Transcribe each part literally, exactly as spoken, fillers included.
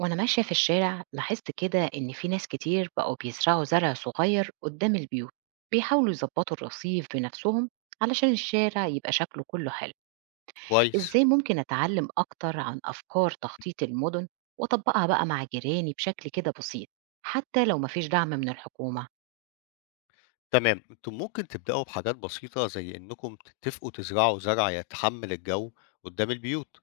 وأنا ماشية في الشارع لاحظت كده إن في ناس كتير بقوا بيزرعوا زرع صغير قدام البيوت. بيحاولوا يظبطوا الرصيف بنفسهم علشان الشارع يبقى شكله كله حلو. كويس، إزاي ممكن أتعلم أكتر عن أفكار تخطيط المدن وأطبقها بقى مع جيراني بشكل كده بسيط، حتى لو مفيش دعم من الحكومة؟ تمام، أنتم ممكن تبدأوا بحاجات بسيطة زي إنكم تتفقوا تزرعوا زرع يتحمل الجو قدام البيوت،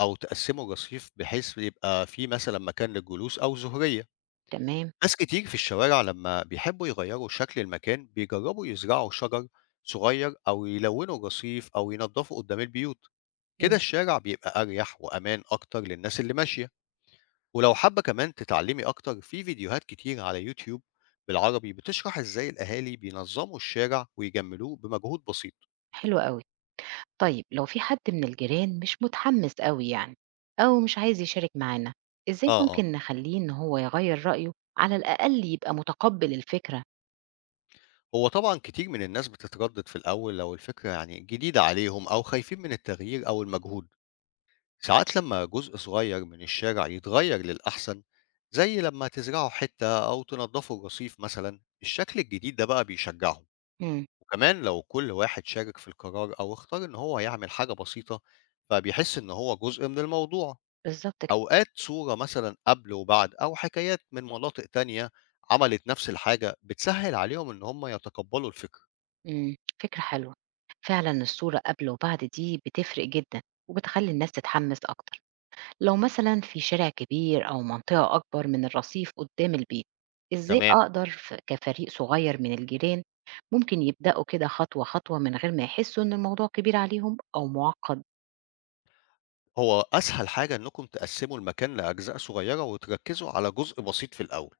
أو تقسموا الرصيف بحيث يبقى فيه مثلا مكان للجلوس أو زهرية. تمام. ناس كتير في الشوارع لما بيحبوا يغيروا شكل المكان بيجربوا يزرعوا شجر صغير أو يلونوا الرصيف أو ينضفوا قدام البيوت، كده مم. الشارع بيبقى أريح وأمان أكتر للناس اللي ماشية. ولو حابة كمان تتعلمي أكتر في فيديوهات كتير على يوتيوب بالعربي بتشرح إزاي الأهالي بينظموا الشارع ويجملوه بمجهود بسيط. حلو قوي. طيب لو في حد من الجيران مش متحمس قوي يعني، أو مش عايز يشارك معانا، إزاي آه آه. ممكن نخليه إن هو يغير رأيه، على الأقل يبقى متقبل الفكرة؟ هو طبعا كتير من الناس بتتردد في الأول لو الفكرة يعني جديدة عليهم أو خايفين من التغيير أو المجهود. ساعات لما جزء صغير من الشارع يتغير للأحسن، زي لما تزرعوا حتة أو تنضفوا الرصيف مثلا، الشكل الجديد ده بقى بيشجعهم. امم. وكمان لو كل واحد شارك في القرار أو اختار إن هو يعمل حاجة بسيطة، فبيحس إن هو جزء من الموضوع. بالظبط كده. أوقات صورة مثلا قبل وبعد أو حكايات من مناطق تانية عملت نفس الحاجة بتسهل عليهم إن هم يتقبلوا الفكرة. امم. فكرة حلوة. فعلا الصورة قبل وبعد دي بتفرق جدا، وبتخلي الناس تتحمس أكتر. لو مثلا في شارع كبير أو منطقة أكبر من الرصيف قدام البيت، إزاي تمام، أقدر ف- كفريق صغير من الجيران ممكن يبدأوا كده خطوة خطوة من غير ما يحسوا إن الموضوع كبير عليهم أو معقد؟ هو أسهل حاجة إنكم تقسموا المكان لأجزاء صغيرة وتركزوا على جزء بسيط في الأول،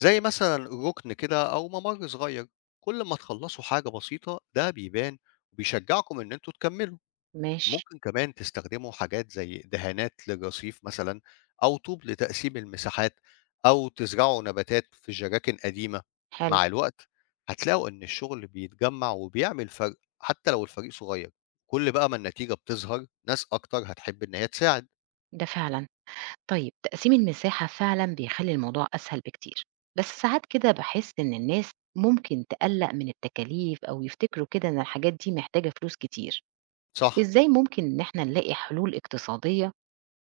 زي مثلا ركن كده أو ممر صغير. كل ما تخلصوا حاجة بسيطة ده بيبان وبيشجعكم إن أنتوا تكملوا. ماشي. ممكن كمان تستخدموا حاجات زي دهانات للرصيف مثلا، أو طوب لتقسيم المساحات، أو تزرعوا نباتات في جراكن قديمة. حلو. مع الوقت هتلاقوا إن الشغل بيتجمع وبيعمل فرق حتى لو الفريق صغير. كل بقى ما النتيجة بتظهر ناس أكتر هتحب إن هي تساعد. ده فعلًا. طيب تقسيم المساحة فعلًا بيخلّي الموضوع أسهل بكتير، بس ساعات كده باحس إن الناس ممكن تقلّق من التكاليف، أو يفتكروا كده إن الحاجات دي محتاجة فلوس كتير. صح، إزاي ممكن إن إحنا نلاقي حلول اقتصادية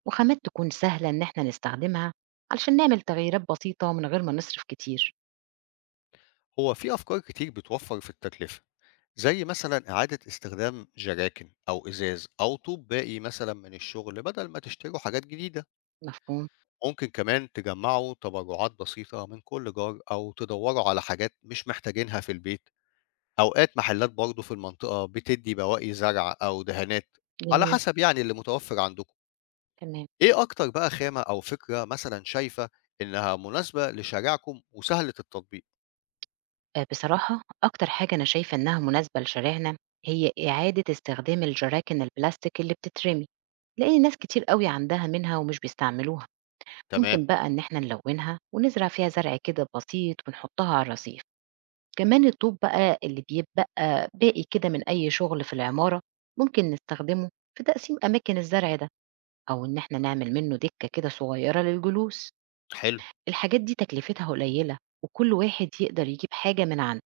وخامات تكون سهلة إن إحنا نستخدمها، علشان نعمل تغييرات بسيطة من غير ما نصرف كتير؟ هو في أفكار كتير بتوفر في التكلفة، زي مثلا إعادة استخدام جراكن أو إزاز أو طوب باقي مثلا من الشغل بدل ما تشتروا حاجات جديدة. مفهوم. ممكن كمان تجمعوا تبرعات بسيطة من كل جار أو تدوروا على حاجات مش محتاجينها في البيت. أوقات محلات برضه في المنطقة بتدي بواقي زرع أو دهانات، على جميل. حسب يعني اللي متوفر عندكم. تمام. إيه أكتر بقى خامة أو فكرة مثلا شايفة إنها مناسبة لشارعكم وسهلة التطبيق؟ آآ بصراحة أكتر حاجة أنا شايفة إنها مناسبة لشارعنا هي إعادة استخدام الجراكن البلاستيك اللي بتترمي. لأن ناس كتير قوي عندها منها ومش بيستعملوها. تمام. ممكن بقى إن احنا نلونها ونزرع فيها زرع كده بسيط ونحطها على الرصيف. كمان الطوب بقى اللي بيبقى باقي كده من أي شغل في العمارة، ممكن نستخدمه في تقسيم أماكن الزرع ده، أو إن احنا نعمل منه دكة كده صغيرة للجلوس. حلو. الحاجات دي تكلفتها قليلة وكل واحد يقدر يجيب حاجة من عنده.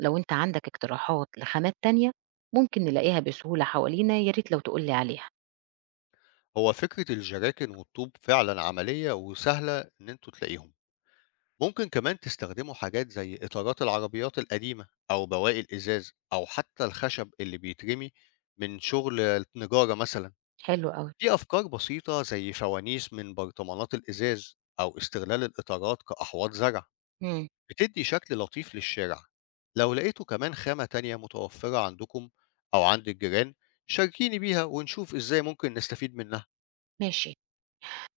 لو انت عندك اقتراحات لخامات تانية ممكن نلاقيها بسهولة حوالينا، يا ريت لو تقولي عليها. هو فكرة الجراكن والطوب فعلا عملية وسهلة إن أنتوا تلاقيهم. ممكن كمان تستخدموا حاجات زي إطارات العربيات القديمة أو بواقي الإزاز أو حتى الخشب اللي بيترمي من شغل النجارة مثلا. حلو قوي. في أفكار بسيطة زي فوانيس من برطمانات الإزاز أو استغلال الإطارات كأحواض زرع مم. بتدي شكل لطيف للشارع. لو لقيتوا كمان خامة تانية متوفرة عندكم أو عند الجيران، شاركيني بيها ونشوف إزاي ممكن نستفيد منها. ماشي.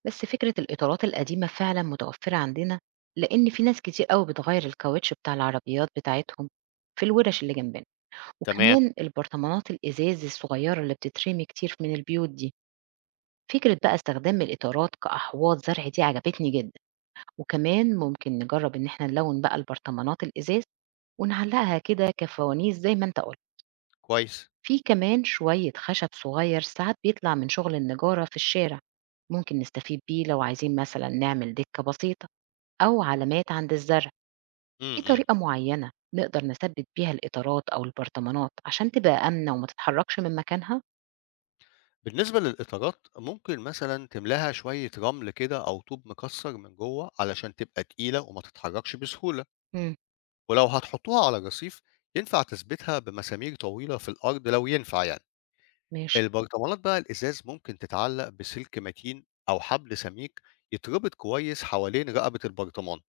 بس فكرة الإطارات القديمة فعلا متوفرة عندنا، لأن في ناس كتير قوي بتغير الكاوتش بتاع العربيات بتاعتهم في الورش اللي جنبنا. تمام. وكمان البرطمانات الإزاز الصغيرة اللي بتترمي كتير من البيوت دي. فكرة بقى استخدام الإطارات كأحواض زرع دي عجبتني جدا، وكمان ممكن نجرب إن احنا نلون بقى البرطمانات الإزاز ونعلقها كده كفوانيس زي ما انت قلت. كويس. في كمان شوية خشب صغير ساعات بيطلع من شغل النجارة في الشارع، ممكن نستفيد بيه لو عايزين مثلا نعمل دكة بسيطة أو علامات عند الزرع. م في -م. طريقة معينة نقدر نثبت بيها الإطارات أو البرطمانات عشان تبقى آمنة وما تتحركش من مكانها؟ بالنسبة للإطارات، ممكن مثلا تملاها شوية رمل كده أو طوب مكسر من جوه علشان تبقى تقيلة وما تتحركش بسهولة. امم. ولو هتحطوها على رصيف، ينفع تثبتها بمسامير طويلة في الأرض لو ينفع يعني. ماشي. البرطمانات بقى الإزاز ممكن تتعلق بسلك متين أو حبل سميك يتربط كويس حوالين رقبة البرطمان،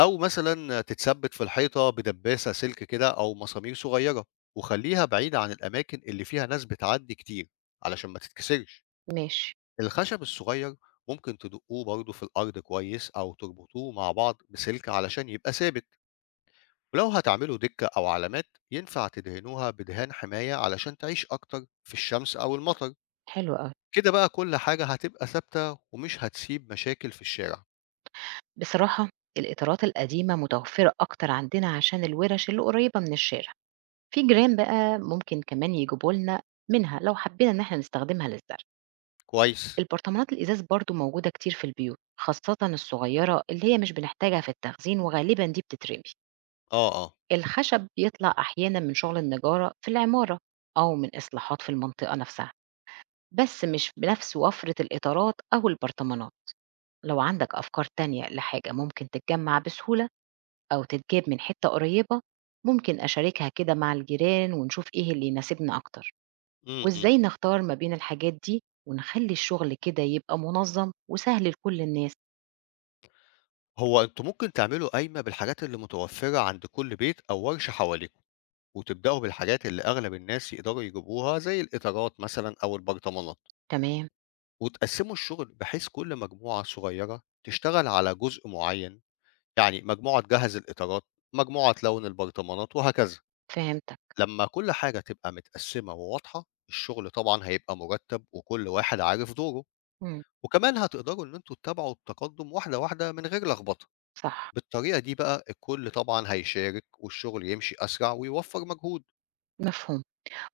أو مثلا تتثبت في الحيطة بدباسة سلك كده أو مسامير صغيرة، وخليها بعيدة عن الأماكن اللي فيها ناس بتعدي كتير علشان ما تتكسرش. ماشي. الخشب الصغير ممكن تدقوه برضه في الأرض كويس أو تربطوه مع بعض بسلك علشان يبقى ثابت. ولو هتعملوا دكة أو علامات، ينفع تدهنوها بدهان حماية علشان تعيش أكتر في الشمس أو المطر. حلو أوي. كده بقى كل حاجة هتبقى ثابتة ومش هتسيب مشاكل في الشارع. بصراحة الإطارات القديمة متوفرة أكتر عندنا عشان الورش اللي قريبة من الشارع. في جيران بقى ممكن كمان يجيبوا لنا منها لو حبينا إن احنا نستخدمها للزرع. كويس. البرطمانات الإزاز برضو موجودة كتير في البيوت، خاصة الصغيرة اللي هي مش بنحتاجها في التخزين، وغالبا دي بتترمي. اه اه. الخشب بيطلع أحيانا من شغل النجارة في العمارة، أو من إصلاحات في المنطقة نفسها، بس مش بنفس وفرة الإطارات أو البرطمانات. لو عندك أفكار تانية لحاجة ممكن تتجمع بسهولة أو تتجاب من حتة قريبة، ممكن أشاركها كده مع الجيران ونشوف إيه اللي يناسبنا أكتر، امم إمم. وإزاي نختار ما بين الحاجات دي ونخلي الشغل كده يبقى منظم وسهل لكل الناس. هو انتوا ممكن تعملوا قايمة بالحاجات اللي متوفرة عند كل بيت أو ورشة حواليكم، وتبدأوا بالحاجات اللي أغلب الناس يقدروا يجيبوها زي الإطارات مثلا أو البرطمانات، تمام. وتقسّموا الشغل بحيث كل مجموعة صغيرة تشتغل على جزء معيّن، يعني مجموعة تجهّز الإطارات، مجموعة تلوِّن البرطمانات وهكذا. فهمتك. لمّا كل حاجة تبقى متقسّمة وواضحة، الشغل طبعًا هيبقى مُرتَّب وكل واحد عارف دوره، مم. وكمان هتقدروا إن أنتم تتابعوا التقدُّم واحدة، واحدة من غير لخبطة. صح. بالطريقة دي بقى الكل طبعًا هيشارك والشغل يمشي أسرع ويوفّر مجهود. مفهوم.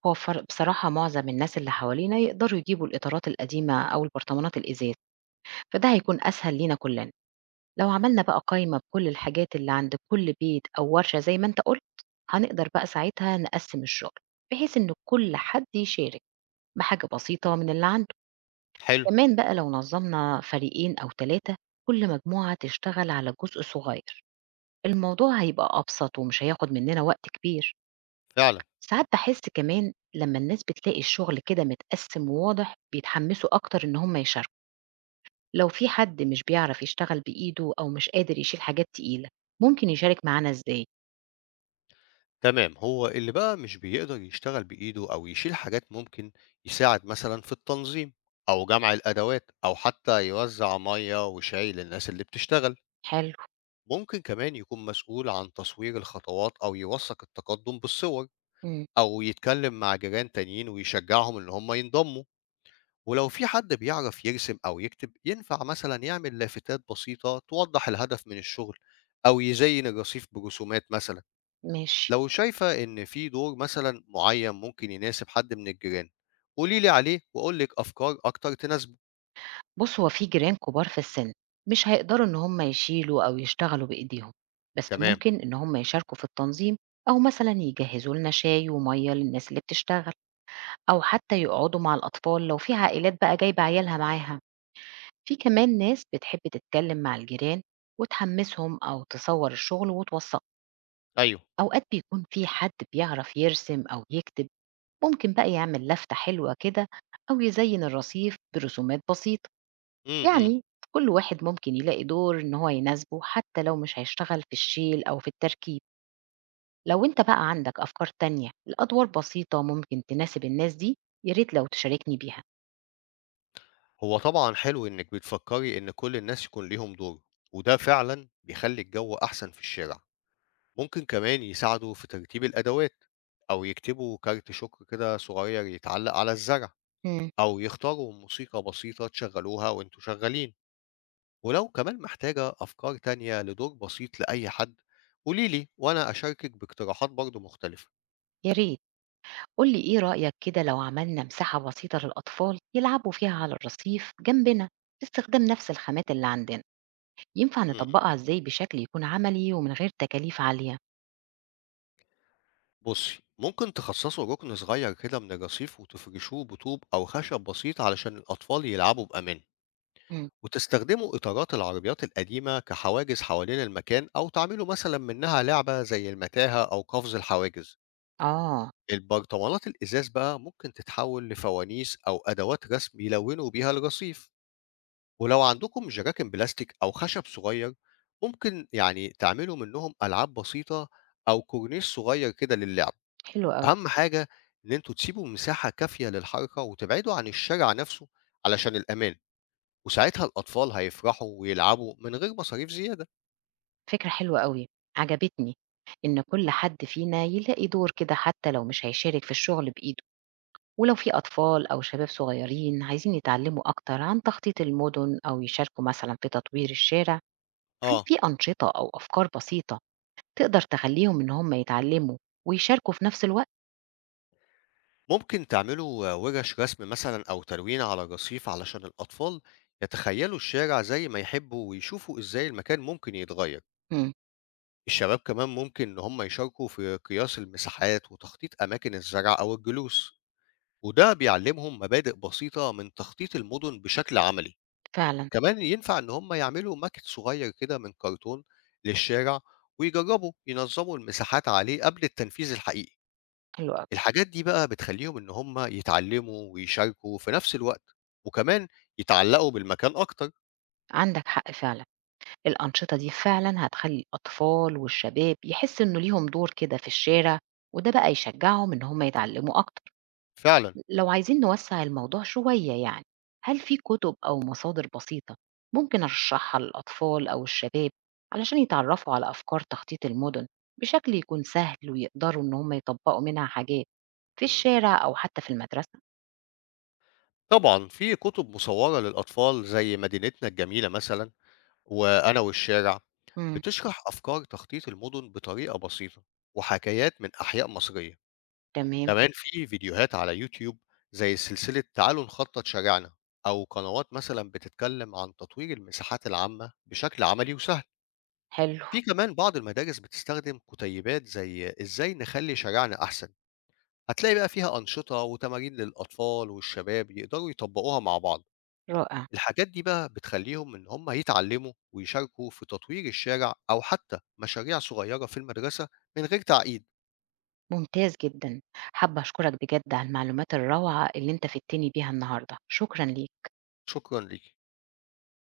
هو فر بصراحة معظم الناس اللي حوالينا يقدروا يجيبوا الإطارات القديمة أو البرطمانات الإزاز، فده هيكون أسهل لينا كلنا. لو عملنا بقى قائمة بكل الحاجات اللي عند كل بيت أو ورشة زي ما أنت قلت، هنقدر بقى ساعتها نقسم الشغل بحيث إن كل حد يشارك بحاجة بسيطة من اللي عنده. حلو. كمان بقى لو نظمنا فريقين أو ثلاثة، كل مجموعة تشتغل على جزء صغير، الموضوع هيبقى أبسط ومش هياخد مننا وقت كبير. فعلًا. ساعات باحس كمان لمّا الناس بتلاقي الشغل كده متقسّم وواضح، بيتحمّسوا أكتر إن هم يشاركوا. لو في حد مش بيعرف يشتغل بإيده أو مش قادر يشيل حاجات تقيلة، ممكن يشارك معانا إزاي؟ تمام، هو اللي بقى مش بيقدر يشتغل بإيده أو يشيل حاجات ممكن يساعد مثلا في التنظيم أو جمع الأدوات أو حتى يوزع مية وشاي للناس اللي بتشتغل. حلو. ممكن كمان يكون مسؤول عن تصوير الخطوات أو يوثق التقدم بالصور، إمم. أو يتكلم مع جيران تانيين ويشجعهم إن هم ينضموا. ولو في حد بيعرف يرسم أو يكتب ينفع مثلا يعمل لافتات بسيطة توضح الهدف من الشغل أو يزين الرصيف برسومات مثلا. ماشي. لو شايفة إن في دور مثلًا معيّن ممكن يناسب حد من الجيران، قولي لي عليه وأقول لِك أفكار أكتر تناسبه. بُص، هو في جيران كبار في السِن، مش هيقدروا إن هم يشيلوا أو يشتغلوا بإيديهم، بس تمام. ممكن إن هم يشاركوا في التنظيم، أو مثلًا يجهّزوا لنا شاي ومَيّة للناس اللي بتشتغل، أو حتى يقعدوا مع الأطفال لو في عائلات بقى جايبة عيالها معاها. في كمان ناس بتحب تتكلم مع الجيران وتحمسهم، أو تصور الشغل وتوثقه. أيوه. أوقات بيكون في حد بيعرف يرسم أو يكتب، ممكن بقى يعمل لفتة حلوة كده أو يزين الرصيف برسومات بسيطة. إمم، إمم. يعني كل واحد ممكن يلاقي دور إن هو يناسبه، حتى لو مش هيشتغل في الشيل أو في التركيب. لو أنت بقى عندك أفكار تانية لأدوار بسيطة ممكن تناسب الناس دي، ياريت لو تشاركني بيها. هو طبعًا حلو إنِّك بتفكّري إن كل الناس يكون ليهم دور، وده فعلًا بيخلّي الجو أحسن في الشارع. ممكن كمان يساعدوا في ترتيب الأدوات أو يكتبوا كارت شكر كده صغير يتعلّق على الزرع، مم. أو يختاروا موسيقى بسيطة تشغّلوها وأنتم شغّالين. ولو كمان محتاجة أفكار تانية لدور بسيط لأي حد، قولي لي وأنا أشاركك باقتراحات برضه مختلفة. ياريت. قُل لي إيه رأيك كده لو عملنا مساحة بسيطة للأطفال يلعبوا فيها على الرصيف جنبنا باستخدام نفس الخامات اللي عندنا، ينفع مم. نطبّقها إزاي بشكل يكون عملي ومن غير تكاليف عالية؟ بصي، ممكن تخصصوا ركن صغير كده من الرصيف وتفرشوه بطوب أو خشب بسيط علشان الأطفال يلعبوا بأمان، إمم. وتستخدموا إطارات العربيات القديمة كحواجز حوالين المكان أو تعملوا مثلا منها لعبة زي المتاهة أو قفز الحواجز. آه. البرطمانات الإزاز بقى ممكن تتحول لفوانيس أو أدوات رسم يلونوا بيها الرصيف. ولو عندكم جراكن بلاستيك أو خشب صغير، ممكن يعني تعملوا منهم ألعاب بسيطة أو كورنيش صغير كده للعب. حلو أوي. أهم حاجة إن أنتوا تسيبوا مساحة كافية للحركة وتبعدوا عن الشارع نفسه علشان الأمان، وساعتها الأطفال هيفرحوا ويلعبوا من غير مصاريف زيادة. فكرة حلوة أوي، عجبتني، إن كل حد فينا يلاقي دور كده حتى لو مش هيشارك في الشغل بإيده. ولو في أطفال أو شباب صغيرين عايزين يتعلموا أكتر عن تخطيط المدن أو يشاركوا مثلًا في تطوير الشارع، هل آه، في أنشطة أو أفكار بسيطة تقدر تخلّيهم إن هم يتعلّموا ويشاركوا في نفس الوقت؟ ممكن تعملوا ورش رسم مثلا أو تلوين على الرصيف علشان الأطفال يتخيلوا الشارع زي ما يحبوا ويشوفوا إزاي المكان ممكن يتغير. إمم. الشباب كمان ممكن إن هم يشاركوا في قياس المساحات وتخطيط أماكن الزرع أو الجلوس، وده بيعلمهم مبادئ بسيطة من تخطيط المدن بشكل عملي. فعلًا. كمان ينفع إن هم يعملوا ماكت صغير كده من كرتون للشارع ويجربوا ينظموا المساحات عليه قبل التنفيذ الحقيقي. حلو أوي. الحاجات دي بقى بتخليهم إن هم يتعلموا ويشاركوا في نفس الوقت، وكمان يتعلقوا بالمكان أكتر. عندك حق فعلًا، الأنشطة دي فعلًا هتخلّي الأطفال والشباب يحسّوا إنه ليهم دور كده في الشارع، وده بقى يشجّعهم إن هم يتعلّموا أكتر. فعلا. لو عايزين نوسّع الموضوع شوية يعني، هل في كُتب أو مصادر بسيطة ممكن أرشّحها للأطفال أو الشباب علشان يتعرّفوا على أفكار تخطيط المُدن بشكل يكون سهل ويقدروا إن هم يطبّقوا منها حاجات في مم. الشارع أو حتى في المدرسة؟ طبعا في كتب مصورة للأطفال زي مدينتنا الجميلة مثلا، وأنا والشارع، إمم. بتشرح أفكار تخطيط المدن بطريقة بسيطة وحكايات من أحياء مصرية. تمام. كمان في فيديوهات على يوتيوب زي سلسلة تعالوا نخطط شارعنا، أو قنوات مثلا بتتكلم عن تطوير المساحات العامة بشكل عملي وسهل. حلو. في كمان بعض المدارس بتستخدم كتيبات زي إزاي نخلي شارعنا أحسن، هتلاقي بقى فيها أنشطة وتمارين للأطفال والشباب يقدروا يطبقوها مع بعض. رائع. الحاجات دي بقى بتخلّيهم إن هم يتعلّموا ويشاركوا في تطوير الشارع أو حتى مشاريع صغيرة في المدرسة من غير تعقيد. ممتاز جدًا. حابة أشكرك بجد على المعلومات الروعة اللي أنت فدتني بيها النهارده، شكرًا ليك. شكرًا ليكِ.